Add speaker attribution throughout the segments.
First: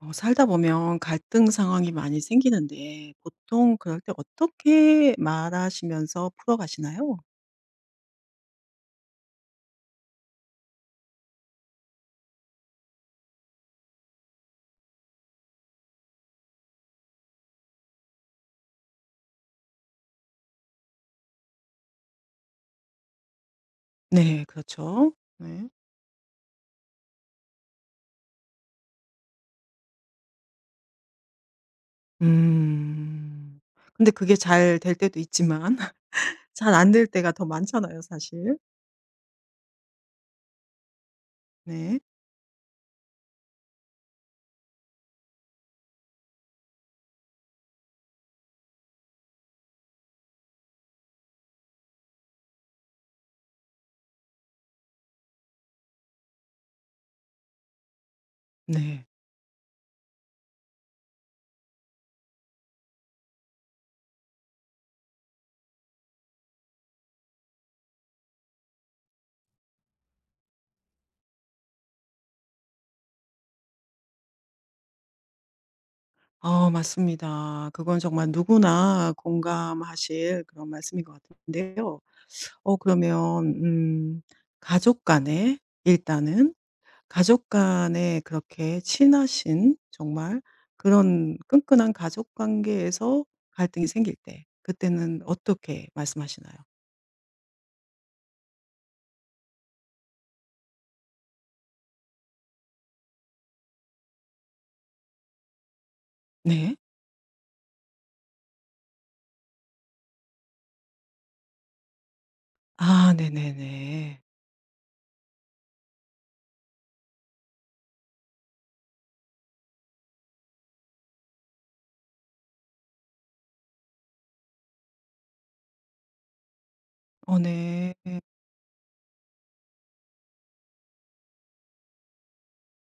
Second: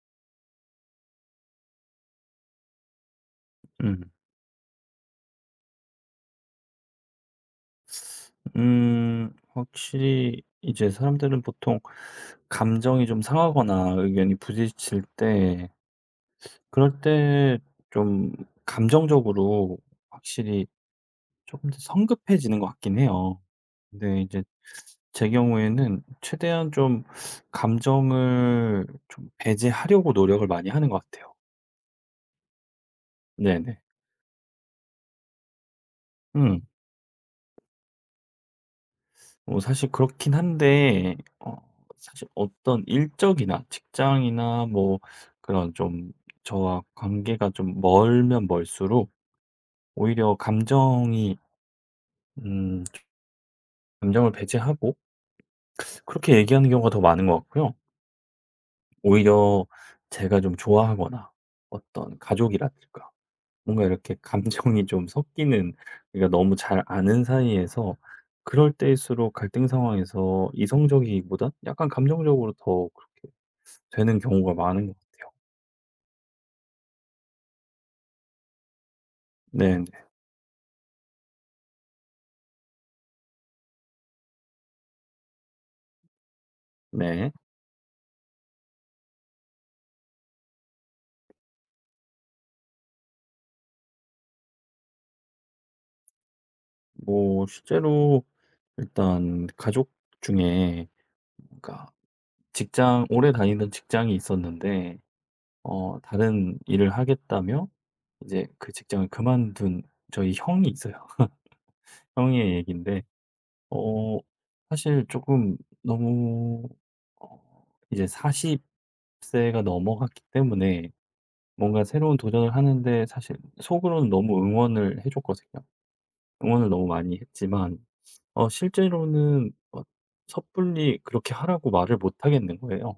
Speaker 1: 어 살다 보면 갈등 상황이 많이 생기는데 보통 그럴
Speaker 2: 음.
Speaker 1: 때 어떻게 말하시면서 풀어가시나요?
Speaker 2: 음. 확실히 이제 사람들은 보통 감정이 좀 상하거나 의견이 부딪힐 때 그럴 때 좀 감정적으로 확실히 조금 더 성급해지는 것 같긴 해요. 근데 이제
Speaker 1: 네. 그렇죠.
Speaker 2: 제
Speaker 1: 네.
Speaker 2: 경우에는 최대한 좀 감정을 좀 배제하려고 노력을 많이 하는 것 같아요.
Speaker 1: 음.
Speaker 2: 네네.
Speaker 1: 근데 그게 잘 될 때도 있지만
Speaker 2: 음.
Speaker 1: 잘 안 될 때가 더 많잖아요 사실.
Speaker 2: 뭐 사실 그렇긴 한데
Speaker 1: 네.
Speaker 2: 사실 어떤 일적이나 직장이나 뭐 그런 좀 저와 관계가 좀 멀면 멀수록 오히려 감정이 음 감정을 배제하고 그렇게 얘기하는 경우가 더 많은 것 같고요.
Speaker 1: 네.
Speaker 2: 오히려 제가 좀 좋아하거나 어떤 가족이라든가 뭔가 이렇게 감정이 좀 섞이는 그러니까 너무 잘 아는 사이에서 그럴 때일수록 갈등 상황에서 이성적이기보단 약간 감정적으로 더 그렇게 되는 경우가 많은 것 같아요.
Speaker 1: 아 맞습니다. 그건 정말 누구나
Speaker 2: 네네.
Speaker 1: 공감하실 그런 말씀인 것 같은데요. 어 그러면 가족 간에 일단은
Speaker 2: 네.
Speaker 1: 가족 간에 그렇게 친하신 정말 그런 끈끈한 가족 관계에서 갈등이 생길 때 그때는 어떻게 말씀하시나요?
Speaker 2: 뭐 실제로 일단 가족 중에 그러니까 직장 오래 다니던 직장이 있었는데 다른
Speaker 1: 네.
Speaker 2: 일을 하겠다며 이제 그 직장을 그만둔 저희 형이 있어요. 형의 얘기인데
Speaker 1: 아
Speaker 2: 어
Speaker 1: 네네네.
Speaker 2: 사실 조금 너무 어 이제 40 세가 넘어갔기 때문에 뭔가 새로운 도전을 하는데 사실 속으로는 너무 응원을 해 줬거든요. 응원을 너무 많이
Speaker 1: 어
Speaker 2: 했지만
Speaker 1: 네.
Speaker 2: 실제로는 섣불리 그렇게 하라고 말을 못 하겠는 거예요.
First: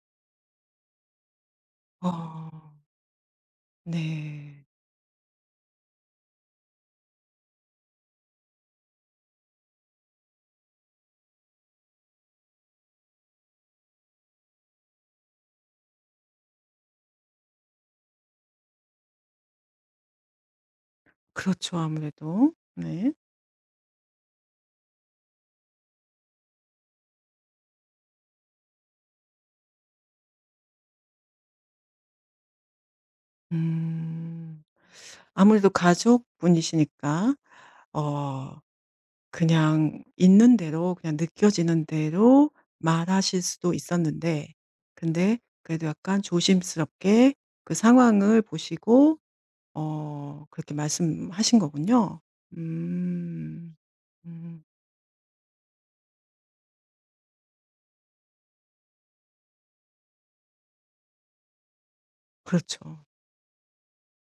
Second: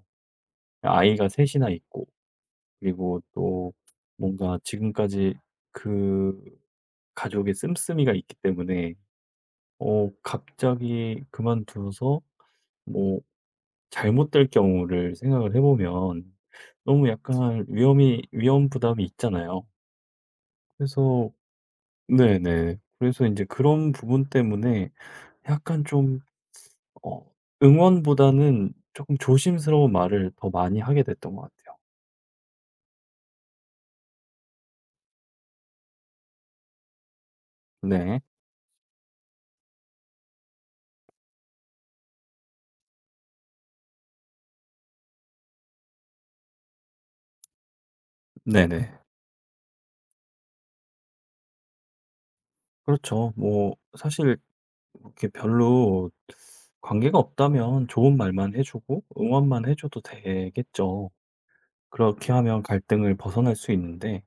Speaker 2: 아이가 셋 이나 있고
Speaker 1: 어
Speaker 2: 그리고 또 뭔가
Speaker 1: 네.
Speaker 2: 지금까지 그 가족의 씀씀이가 있기 때문에 갑자기 그만어서 뭐 잘못될 경우를 생각을 해 보면 너무 약간 위험 부담이 있잖아요. 그래서
Speaker 1: 그렇죠 아무래도.
Speaker 2: 네네.
Speaker 1: 네.
Speaker 2: 그래서 이제 그런 부분 때문에 약간 좀 어 응원보다는 조금 조심스러운 말을 더 많이 하게 됐던 것 같아요.
Speaker 1: 음. 아무래도 가족분이시니까
Speaker 2: 네.
Speaker 1: 어 그냥 있는 대로 그냥 느껴지는 대로 말하실 수도 있었는데 근데 그래도 약간 조심스럽게 그 상황을
Speaker 2: 네네.
Speaker 1: 보시고 어 그렇게 말씀하신 거군요.
Speaker 2: 그렇죠. 뭐
Speaker 1: 음.
Speaker 2: 사실
Speaker 1: 음.
Speaker 2: 이렇게 별로 관계가 없다면 좋은 말만 해 주고 응원만 해 줘도 되겠죠. 그렇게 하면
Speaker 1: 그렇죠.
Speaker 2: 갈등을 벗어날 수 있는데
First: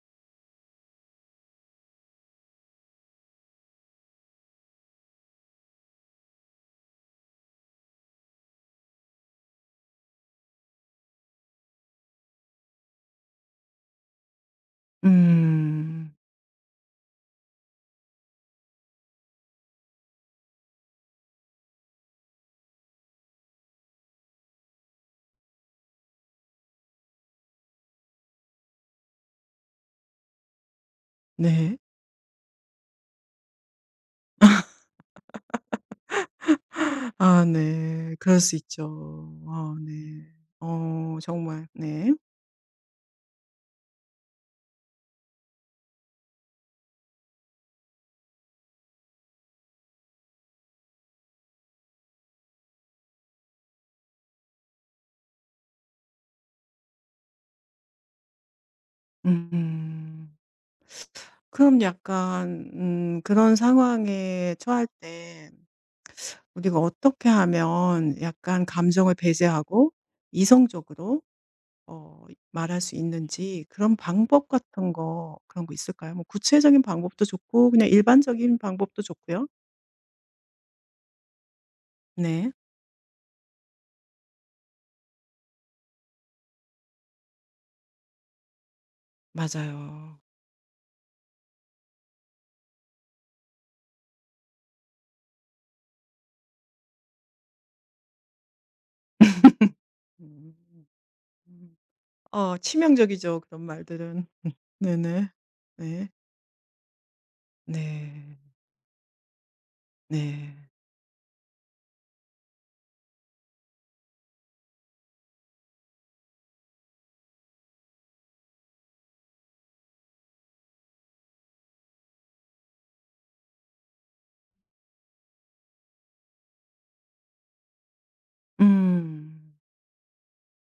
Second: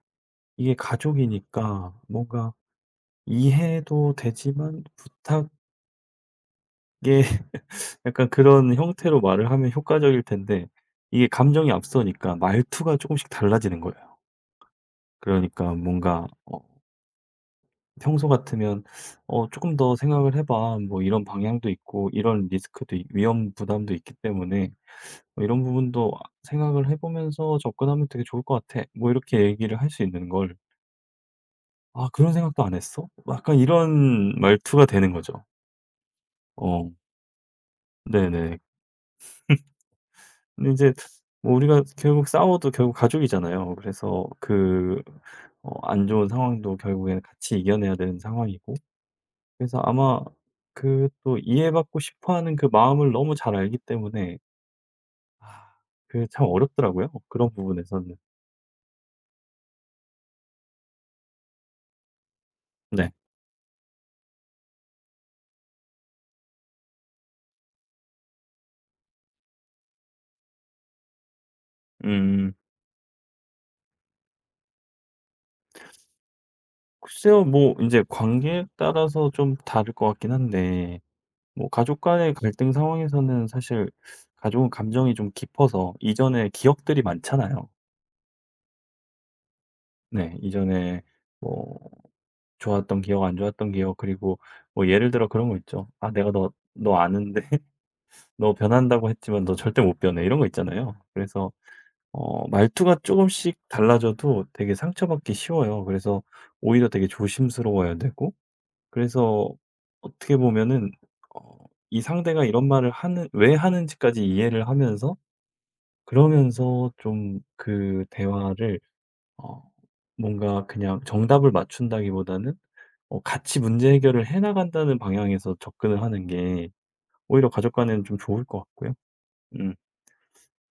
Speaker 2: 이게 가족이니까 뭔가 이해도 되지만 부탁의 약간 그런 형태로 말을 하면 효과적일 텐데 이게 감정이 앞서니까 말투가 조금씩 달라지는 거예요. 그러니까
Speaker 1: 음.
Speaker 2: 뭔가 평소 같으면 "어 금더 생각을 해 봐." 뭐 이런 방향도 있고 이런 리스크도 있 위험 부담도 있기 때문에 뭐 "이런 부분도 아 생각을 해 보면서 접근하면 되게 좋을 것 같아." 뭐 이렇게 얘기를 할 수 있는 걸
Speaker 1: 네.
Speaker 2: "아 그런 생각도 안 했어?" 뭐 약간 이런 말투가 되는 거죠. 어.
Speaker 1: 아 네. 그럴 수
Speaker 2: 네네.
Speaker 1: 있죠. 아 네.
Speaker 2: 근데 이제
Speaker 1: 어
Speaker 2: 뭐
Speaker 1: 정말
Speaker 2: 우리가
Speaker 1: 네.
Speaker 2: 결국 싸워도 결국 가족이잖아요. 그래서 그 안 좋은 상황도 결국에는 같이 이겨내야 되는 상황이고 그래서 아마 그 또 이해받고 싶어 하는 그 마음을 너무 잘 알기 때문에 아 그게 참 어렵더라고요, 그런 부분에서는.
Speaker 1: 음. 음. 그럼 약간
Speaker 2: 네.
Speaker 1: 그런 상황에 처할 때 우리가 어떻게 하면 약간 감정을 배제하고 이성적으로 어
Speaker 2: 음.
Speaker 1: 말할 수 있는지 그런 방법 같은 거 그런 거 있을까요? 뭐 구체적인 방법도
Speaker 2: 글쎄요.
Speaker 1: 좋고
Speaker 2: 뭐
Speaker 1: 그냥
Speaker 2: 이제
Speaker 1: 일반적인
Speaker 2: 관계에
Speaker 1: 방법도
Speaker 2: 따라서
Speaker 1: 좋고요.
Speaker 2: 좀 다를 것 같긴 한데 뭐 가족 간의
Speaker 1: 네.
Speaker 2: 갈등 상황에서는 사실 가족은 감정이 좀 깊어서 이전에 기억들이 많잖아요.
Speaker 1: 맞아요.
Speaker 2: 네. 이전에 뭐 좋았던 기억 안 좋았던 기억 그리고 뭐 예를 들어 그런 거 있죠. "아 내가 너 아는데" "너 변한다고 했지만 너 절대 못 변해." 이런 거
Speaker 1: 음.
Speaker 2: 있잖아요. 그래서
Speaker 1: 음. 어
Speaker 2: 말투가 조금
Speaker 1: 치명적이죠,
Speaker 2: 씩
Speaker 1: 그런 말들은.
Speaker 2: 달라져도 되게
Speaker 1: 네네.
Speaker 2: 상처받기 쉬워요.
Speaker 1: 네.
Speaker 2: 그래서 오히려 되게 조심스러워야
Speaker 1: 네.
Speaker 2: 되고 그래서 어떻게
Speaker 1: 네.
Speaker 2: 보면은 어 이 상대가 이런 말을 하는 왜 하는지까지 이해를 하면서 그러면서 좀 그 대화를 어 뭔가 그냥 정답을 맞춘다기보다는 같이 문제 해결을 해 나간다는 방향에서 접근을 하는 게 오히려 가족 간에는 좀 좋을 것 같고요.
Speaker 1: 음.
Speaker 2: 음.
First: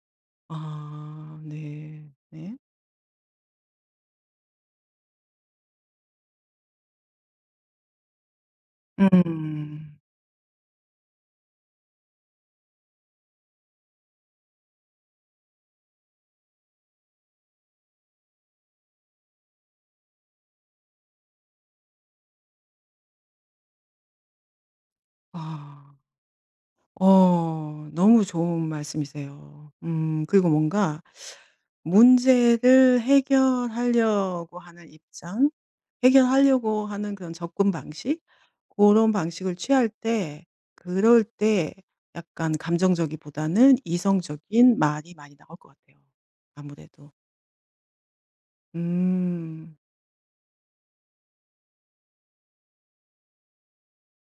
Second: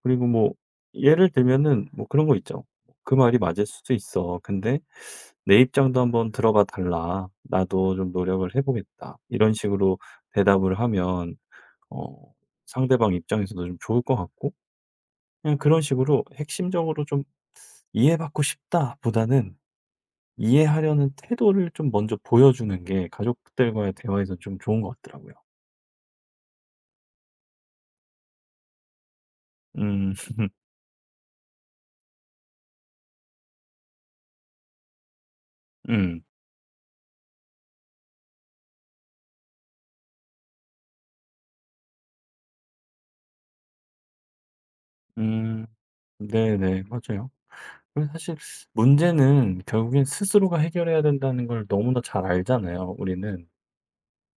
Speaker 2: 그리고 뭐 예를
Speaker 1: 아
Speaker 2: 들면은 뭐
Speaker 1: 네.
Speaker 2: 그런 거
Speaker 1: 네.
Speaker 2: 있죠. "그 말이 맞을 수도 있어. 근데 내 입장도 한번 들어봐 달라. 나도 좀 노력을 해 보겠다." 이런
Speaker 1: 음.
Speaker 2: 식으로 대답을 하면 어 상대방 입장에서도 좀 좋을 것 같고 그냥 그런 식으로 핵심적으로 좀 '이해받고 싶다.'보다는 이해하려는 태도를 좀 먼저 보여주는 게 가족들과의 대화에서 좀 좋은 것 같더라고요.
Speaker 1: 아. 어 너무 좋은 말씀이세요.
Speaker 2: 음.
Speaker 1: 그리고 뭔가 문제를 해결하려고 하는 입장,
Speaker 2: 음.
Speaker 1: 해결하려고 하는 그런 접근 방식 그런 방식을 취할 때 그럴 때 약간 감정적이보다는 이성적인 말이 많이 나올
Speaker 2: 음.
Speaker 1: 것 같아요
Speaker 2: 네네.
Speaker 1: 아무래도.
Speaker 2: 맞아요. 그래서 사실 문제는
Speaker 1: 음
Speaker 2: 결국엔 스스로가 해결해야 된다는 걸 너무나 잘 알잖아요, 우리는.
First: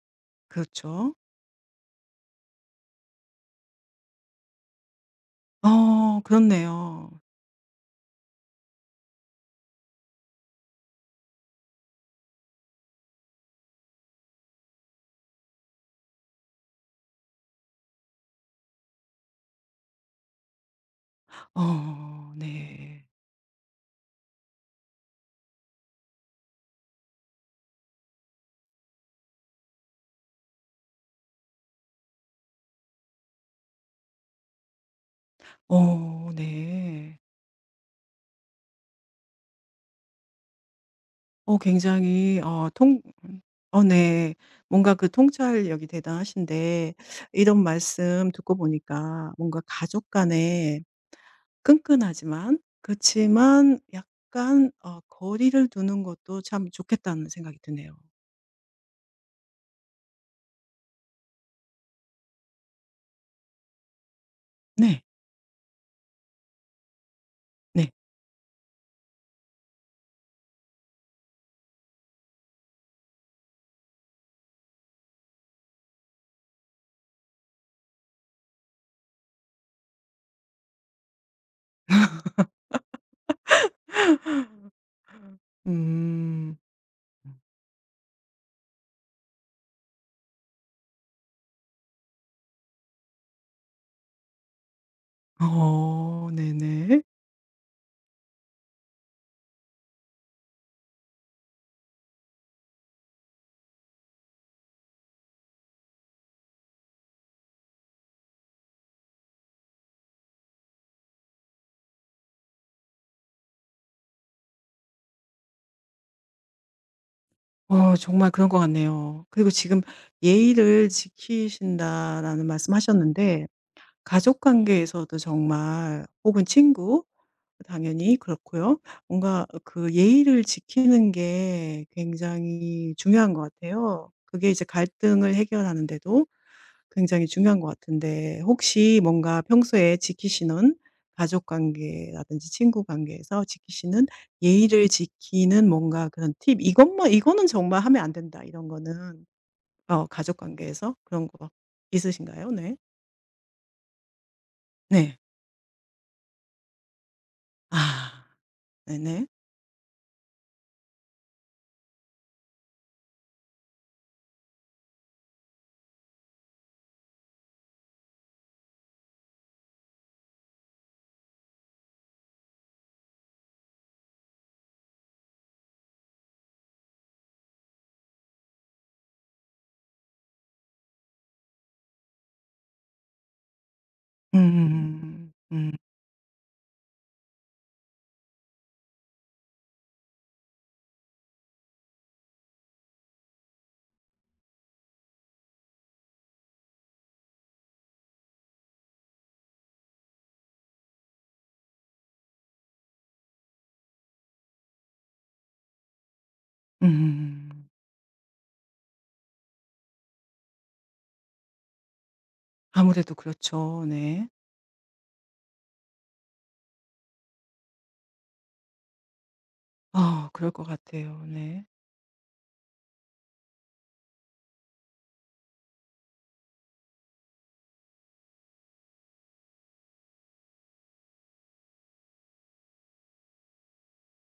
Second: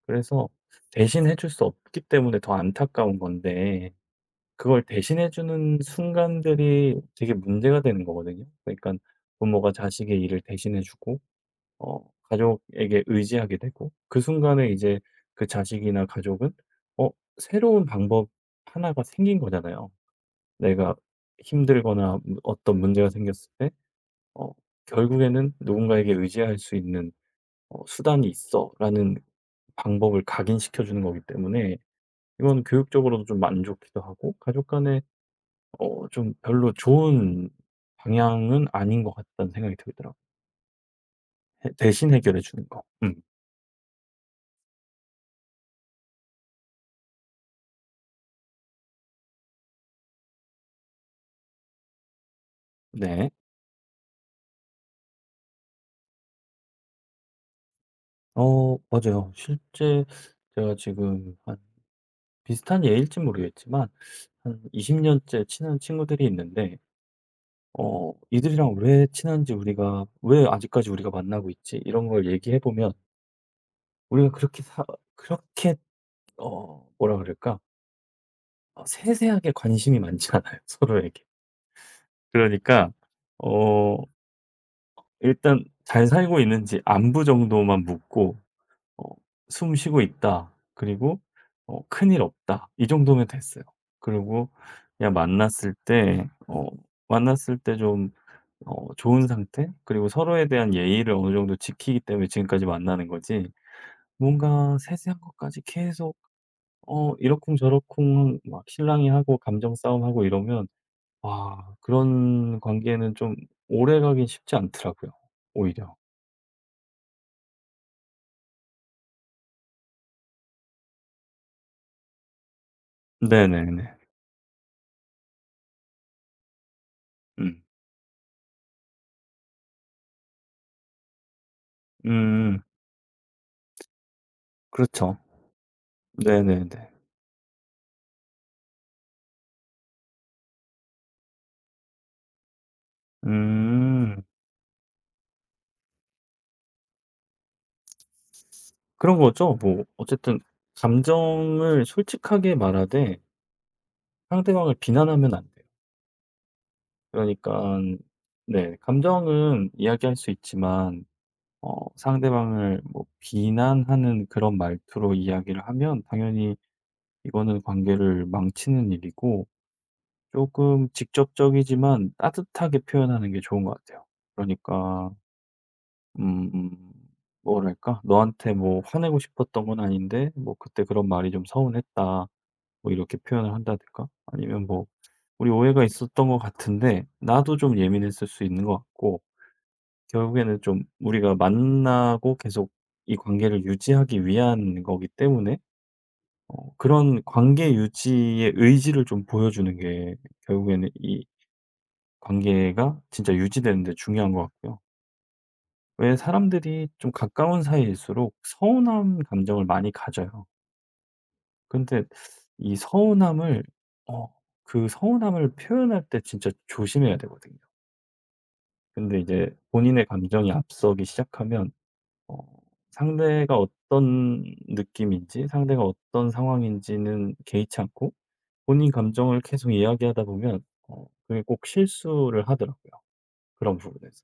Speaker 2: 그래서
Speaker 1: 그렇죠.
Speaker 2: 대신해 줄 수 없기 때문에 더 안타까운 건데 그걸 대신해 주는
Speaker 1: 어
Speaker 2: 순간들이
Speaker 1: 그렇네요.
Speaker 2: 되게 문제가 되는 거거든요. 그러니까 부모가 자식의 일을 대신해 주고 어 가족에게 의지하게 되고 그 순간에 이제 그 자식이나 가족은 어 새로운 방법 하나가 생긴 거잖아요. 내가 힘들거나
Speaker 1: 어
Speaker 2: 어떤
Speaker 1: 네.
Speaker 2: 문제가 생겼을 때 어 결국에는 '누군가에게 의지할 수 있는 수단이 있어.'라는 방법을 각인시켜 주는 거기 때문에 이건 교육적으로도 좀 안 좋기도 하고 가족 간에
Speaker 1: 어
Speaker 2: 좀 별로
Speaker 1: 네.
Speaker 2: 좋은 방향은 아닌 것 같다는 생각이 들더라고요.
Speaker 1: 어
Speaker 2: 해 대신
Speaker 1: 굉장히
Speaker 2: 해결해 주는
Speaker 1: 어
Speaker 2: 거.
Speaker 1: 통
Speaker 2: 음.
Speaker 1: 어 네. 뭔가 그 통찰력이 대단하신데 이런 말씀 듣고 보니까 뭔가 가족 간에 끈끈하지만 그렇지
Speaker 2: 네.
Speaker 1: 만 약간 어 거리를 두는 것도 참 좋겠다는 생각이 드네요.
Speaker 2: 어 맞아요. 실제 제가 지금 한 비슷한 예일진 모르겠지만 한 20
Speaker 1: 네.
Speaker 2: 년째 친한 친구들이 있는데
Speaker 1: 네.
Speaker 2: 이들이랑 왜 친한지 우리가 왜 아직까지 우리가 만나고 있지? 이런 걸 얘기해 보면 우리가 그렇게 사, 그렇게 어, 뭐라 그럴까? 세세하게 관심이 많지 않아요, 서로에게. 그러니까 어, 일단 잘 살고
Speaker 1: 음.
Speaker 2: 있는지 안부 정도만 묻고 어, 숨 쉬고 있다. 그리고 큰일 없다. 이 정도면 됐어요. 그리고 그냥 만났을 때
Speaker 1: 어 네네.
Speaker 2: 만났을 때좀 좋은 상태 그리고 서로에 대한 예의를 어느 정도 지키기 때문에 지금까지 만나는 거지 뭔가 세세한 것까지 계속 이러쿵저러쿵 막 신랑이 하고 감정 싸움하고 이러면 와 그런 관계는 좀 오래가긴 쉽지 않더라고요 오히려.
Speaker 1: 어 정말 그런 것 같네요. 그리고 지금 "예의를 지키신다."라는 말씀하셨는데
Speaker 2: 네네네.
Speaker 1: 가족 관계에서도 정말 혹은 친구
Speaker 2: 음.
Speaker 1: 당연히 그렇고요. 뭔가 그 예의를 지키는 게
Speaker 2: 음음.
Speaker 1: 굉장히 중요한 것 같아요. 그게 이제
Speaker 2: 그렇죠.
Speaker 1: 갈등을 해결하는 데도
Speaker 2: 네네네.
Speaker 1: 굉장히 중요한 것 같은데 혹시 뭔가 평소에 지키시는 가족 관계라든지 친구 관계에서 지키시는
Speaker 2: 음.
Speaker 1: 예의를 지키는 뭔가 그런 팁 이것만 '이거는 정말 하면 안 된다.' 이런
Speaker 2: 그런
Speaker 1: 거는
Speaker 2: 거죠. 뭐
Speaker 1: 어 가족
Speaker 2: 어쨌든
Speaker 1: 관계에서 그런 거
Speaker 2: 감정을
Speaker 1: 있으신가요?
Speaker 2: 솔직하게
Speaker 1: 네.
Speaker 2: 말하되 상대방을
Speaker 1: 네.
Speaker 2: 비난하면 안 돼요. 그러니까
Speaker 1: 아
Speaker 2: 네
Speaker 1: 네네.
Speaker 2: 감정은 이야기할 수 있지만 상대방을 뭐 비난하는 그런 말투로 이야기를 하면 당연히 이거는 관계를 망치는 일이고 조금 직접적이지만 따뜻하게 표현하는 게 좋은 것 같아요. 그러니까 음 뭐랄까 "너한테 뭐 화내고 싶었던 건 아닌데 뭐 그때 그런 말이 좀 서운했다." 뭐 이렇게 표현을 한다든가
Speaker 1: 음.
Speaker 2: 아니면 뭐
Speaker 1: 음.
Speaker 2: "우리
Speaker 1: 음.
Speaker 2: 오해가 있었던 것 같은데 나도 좀 예민했을 수 있는 것 같고" 결국에는 좀 우리가 만나고 계속 이 관계를 유지하기 위한 거기 때문에 그런 관계 유지의 의지를 좀 보여주는 게 결국에는 이 관계가 진짜 유지되는 데 중요한 것 같고요. 왜
Speaker 1: 음,
Speaker 2: 사람들이
Speaker 1: 음,
Speaker 2: 좀
Speaker 1: 음,
Speaker 2: 가까운
Speaker 1: 음.
Speaker 2: 사이일수록 서운함 감정을 많이 가져요. 근데 이
Speaker 1: 아무래도
Speaker 2: 서운함을
Speaker 1: 그렇죠. 네.
Speaker 2: 어 서운함을 표현할 때 진짜 조심해야 되거든요. 근데 이제 본인의
Speaker 1: 아 그럴
Speaker 2: 감정이
Speaker 1: 것
Speaker 2: 앞서기
Speaker 1: 같아요. 네.
Speaker 2: 시작하면 어 상대가 어떤 느낌인지 상대가 어떤 상황인지는 개의치 않고 본인 감정을 계속 이야기하다 보면 그게 꼭 실수를 하더라고요, 그런 부분에서.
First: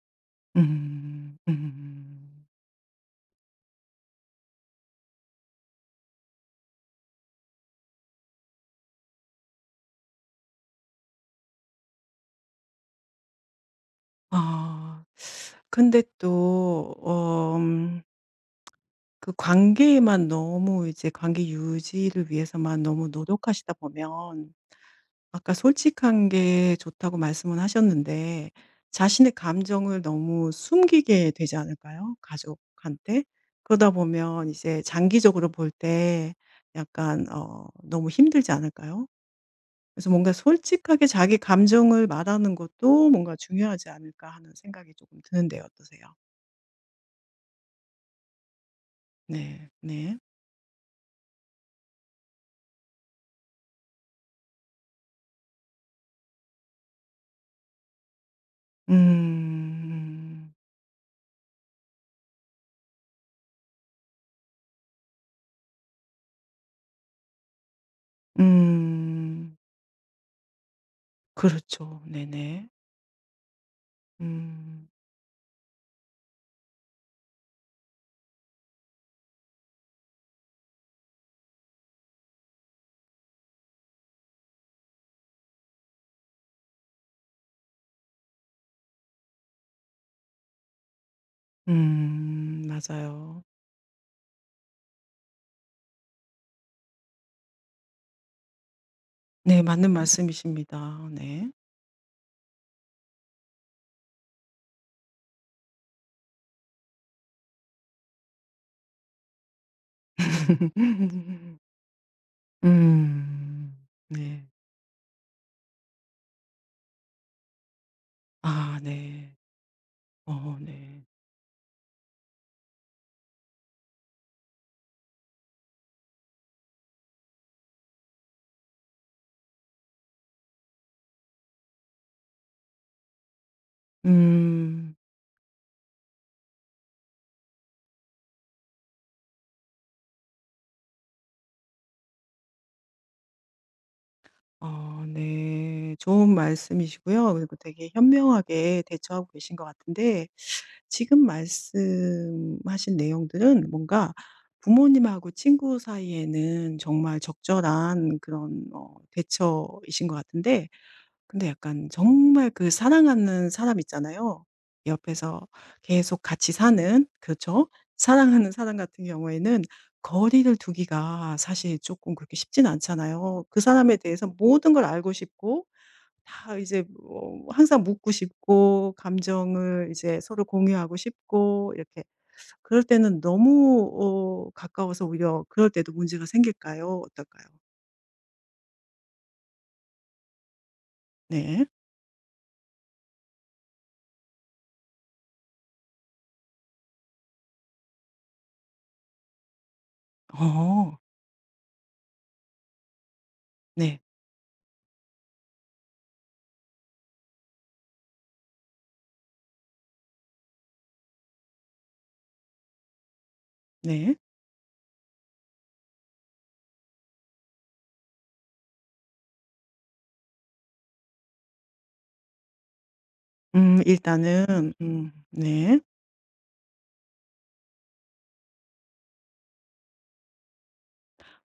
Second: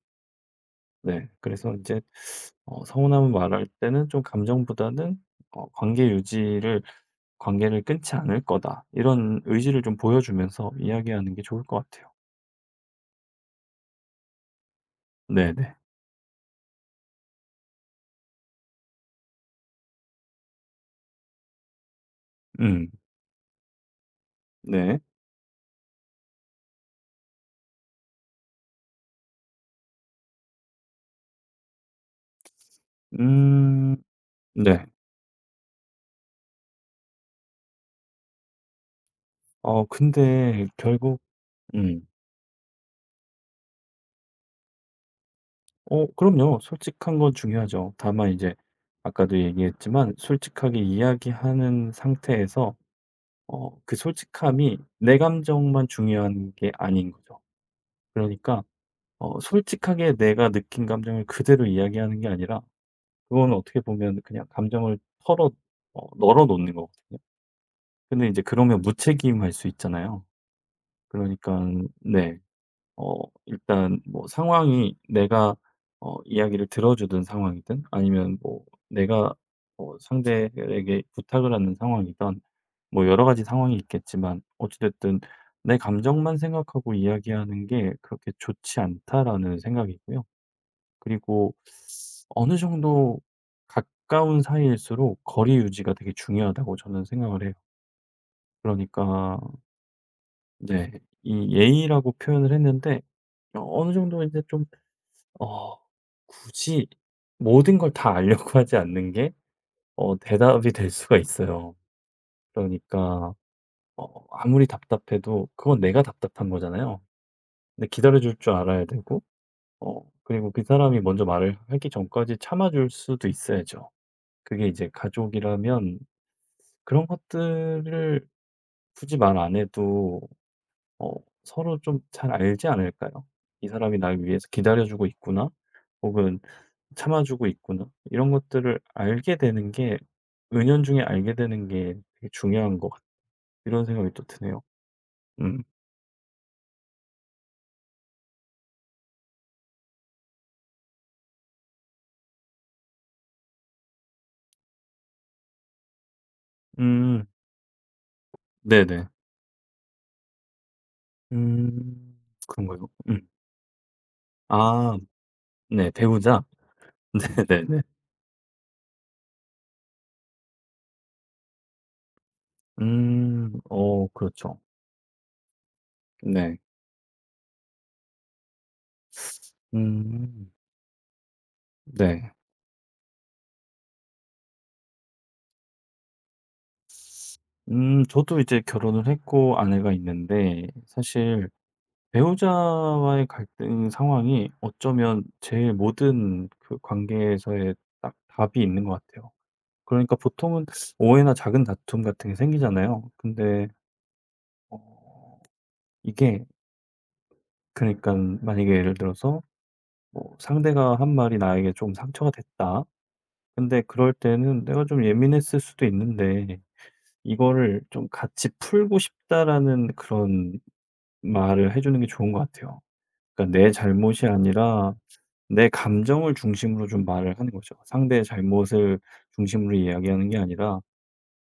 Speaker 2: 네.
Speaker 1: 음.
Speaker 2: 그래서 이제
Speaker 1: 음.
Speaker 2: 서운함을 말할 때는 좀 감정보다는 어 '관계 유지를 관계를 끊지 않을 거다.' 이런 의지를 좀 보여주면서 이야기하는 게 좋을 것 같아요.
Speaker 1: 아.
Speaker 2: 네네.
Speaker 1: 근데 또 어 그 관계에만 너무 이제 관계 유지를 위해서만
Speaker 2: 음.
Speaker 1: 너무 노력하시다 보면
Speaker 2: 네.
Speaker 1: 아까 솔직한 게 좋다고 말씀은 하셨는데 자신의 감정을 너무 숨기게 되지 않을까요? 가족한테? 그러다
Speaker 2: 음.
Speaker 1: 보면 이제
Speaker 2: 네.
Speaker 1: 장기적으로 볼 때 약간 어 너무 힘들지 않을까요?
Speaker 2: 어
Speaker 1: 그래서 뭔가
Speaker 2: 근데
Speaker 1: 솔직하게
Speaker 2: 결국
Speaker 1: 자기
Speaker 2: 음.
Speaker 1: 감정을 말하는 것도 뭔가 중요하지 않을까 하는 생각이 조금 드는데 어떠세요?
Speaker 2: 어 그럼요. 솔직한 건 중요하죠. 다만 이제 아까도
Speaker 1: 네.
Speaker 2: 얘기했지만
Speaker 1: 네.
Speaker 2: 솔직하게 이야기하는 상태에서 그 솔직함이 내 감정만 중요한 게 아닌 거죠. 그러니까 솔직하게 내가
Speaker 1: 음.
Speaker 2: 느낀 감정을 그대로 이야기하는 게 아니라 그건 어떻게 보면 그냥 감정을 털어 어 널어 놓는 거거든요. 근데 이제 그러면 무책임할
Speaker 1: 음.
Speaker 2: 수 있잖아요. 그러니까
Speaker 1: 그렇죠.
Speaker 2: 네.
Speaker 1: 네네.
Speaker 2: 어 일단 뭐
Speaker 1: 음.
Speaker 2: 상황이 내가 이야기를 들어주는 상황이든 아니면 뭐 내가 상대에게 부탁을 하는 상황이든 뭐 여러 가지 상황이 있겠지만 어찌 됐든 내 감정만 생각하고 이야기하는 게 그렇게 좋지 않다라는 생각이고요. 그리고 어느
Speaker 1: 음.
Speaker 2: 정도
Speaker 1: 맞아요.
Speaker 2: 가까운 사이일수록 거리 유지가 되게 중요하다고 저는 생각을 해요. 그러니까
Speaker 1: 네. 맞는
Speaker 2: 네.
Speaker 1: 말씀이십니다. 네.
Speaker 2: 이 예의라고 표현을 했는데 어느 정도 이제좀 어 굳이 모든 걸 다 알려고 하지 않는 게 대답이 될 수가 있어요. 그러니까
Speaker 1: 음. 네.
Speaker 2: 아무리 답답해도 그건 내가 답답한 거잖아요. 근데 기다려 줄 줄
Speaker 1: 아
Speaker 2: 알아야 되고
Speaker 1: 네.
Speaker 2: 그리고
Speaker 1: 어
Speaker 2: 그 사람이
Speaker 1: 네.
Speaker 2: 먼저 말을 하기 전까지 참아 줄 수도 있어야죠. 그게 이제 가족이라면 그런 것들을 굳이 말 안 해도 어 서로 좀 잘 알지 않을까요? '이 사람이 날 위해서 기다려
Speaker 1: 음.
Speaker 2: 주고 있구나.' 혹은 참아주고 있구나. 이런 것들을 알게 되는 게 은연중에 알게 되는 게 되게 중요한 것 같 이런 생각이 또 드네요.
Speaker 1: 어
Speaker 2: 음.
Speaker 1: 네. 좋은 말씀이시고요. 그리고 되게 현명하게 대처하고 계신 것 같은데 지금 말씀하신 내용들은 뭔가 부모님하고 친구 사이에는 정말
Speaker 2: 음.
Speaker 1: 적절한 그런 어
Speaker 2: 네네.
Speaker 1: 대처이신 것 같은데 근데 약간
Speaker 2: 음.
Speaker 1: 정말 그
Speaker 2: 그런가요? 음.
Speaker 1: 사랑하는 사람 있잖아요.
Speaker 2: 아.
Speaker 1: 옆에서
Speaker 2: 네.
Speaker 1: 계속
Speaker 2: 배우자?
Speaker 1: 같이 사는 그 죠
Speaker 2: 네네네.
Speaker 1: 사랑하는 사람 같은 경우에는 거리를 두기가 사실 조금 그렇게 쉽진 않잖아요.
Speaker 2: 음.
Speaker 1: 그 사람에
Speaker 2: 어
Speaker 1: 대해서
Speaker 2: 그렇죠.
Speaker 1: 모든 걸 알고 싶고 다
Speaker 2: 네.
Speaker 1: 이제 뭐 항상 묻고 싶고 감정을 이제 서로
Speaker 2: 음.
Speaker 1: 공유하고 싶고 이렇게
Speaker 2: 네.
Speaker 1: 그럴 때는 너무 어 가까워서 오히려 그럴 때도 문제가 생길까요? 어떨까요?
Speaker 2: 저도 이제 결혼을 했고 아내가 있는데 사실
Speaker 1: 네.
Speaker 2: 배우자와의 갈등 상황이 어쩌면 제일 모든 그 관계에서의 딱 답이 있는 것 같아요. 그러니까 보통은
Speaker 1: 어.
Speaker 2: 오해나 작은 다툼 같은 게 생기잖아요. 근데
Speaker 1: 네.
Speaker 2: 어 이게 그러니까 만약에 예를 들어서 뭐 상대가 한 말이 나에게 좀 상처가 됐다. 근데 그럴
Speaker 1: 네.
Speaker 2: 때는 내가 좀 예민했을 수도 있는데 이거를 좀 같이 풀고 싶다라는 그런 말을 해 주는 게 좋은 것 같아요. 그러니까 내 잘못이
Speaker 1: 일단은
Speaker 2: 아니라 내
Speaker 1: 네.
Speaker 2: 감정을 중심으로 좀 말을 하는 거죠. 상대의 잘못을 중심으로 이야기하는 게 아니라.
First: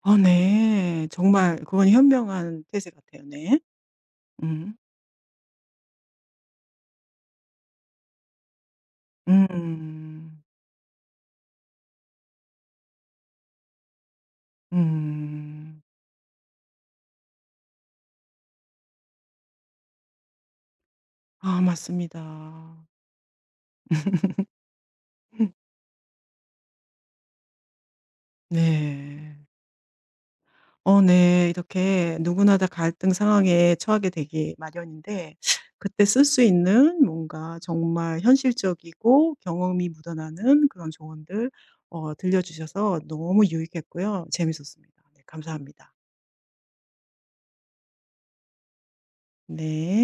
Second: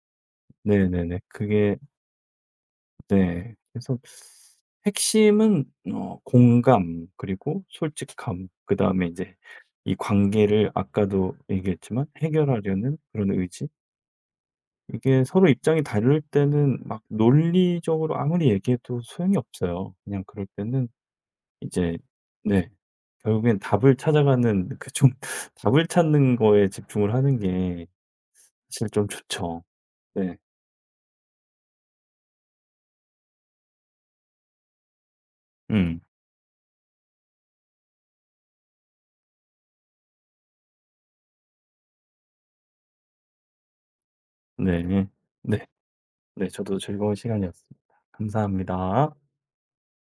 Speaker 1: 어 네.
Speaker 2: 네네네.
Speaker 1: 정말
Speaker 2: 그게
Speaker 1: 그건 현명한 태세 같아요.
Speaker 2: 네.
Speaker 1: 네.
Speaker 2: 그래서
Speaker 1: 음.
Speaker 2: 핵심은 공감 그리고 솔직함 그다음에 이제 이
Speaker 1: 음.
Speaker 2: 관계를 아까도 얘기했지만 해결하려는 그런 의지. 이게 서로
Speaker 1: 음.
Speaker 2: 입장이 다를 때는 막 논리적으로 아무리 얘기해도 소용이 없어요. 그냥 그럴 때는
Speaker 1: 아
Speaker 2: 이제 네
Speaker 1: 맞습니다.
Speaker 2: 결국엔 답을 찾아가는 그 좀
Speaker 1: 음,
Speaker 2: 답을 찾는 거에 집중을 하는 게 사실 좀
Speaker 1: 네.
Speaker 2: 좋죠. 네.
Speaker 1: 어 네. 이렇게 누구나 다 갈등 상황에 처하게 되기 마련인데
Speaker 2: 음.
Speaker 1: 그때 쓸 수 있는 뭔가 정말 현실적이고 경험이 묻어나는 그런 조언들 어 들려 주셔서 너무 유익했고요.
Speaker 2: 네.
Speaker 1: 재밌었습니다. 네
Speaker 2: 네.
Speaker 1: 감사합니다.
Speaker 2: 네 저도 즐거운 시간이었습니다. 감사합니다.
Speaker 1: 네.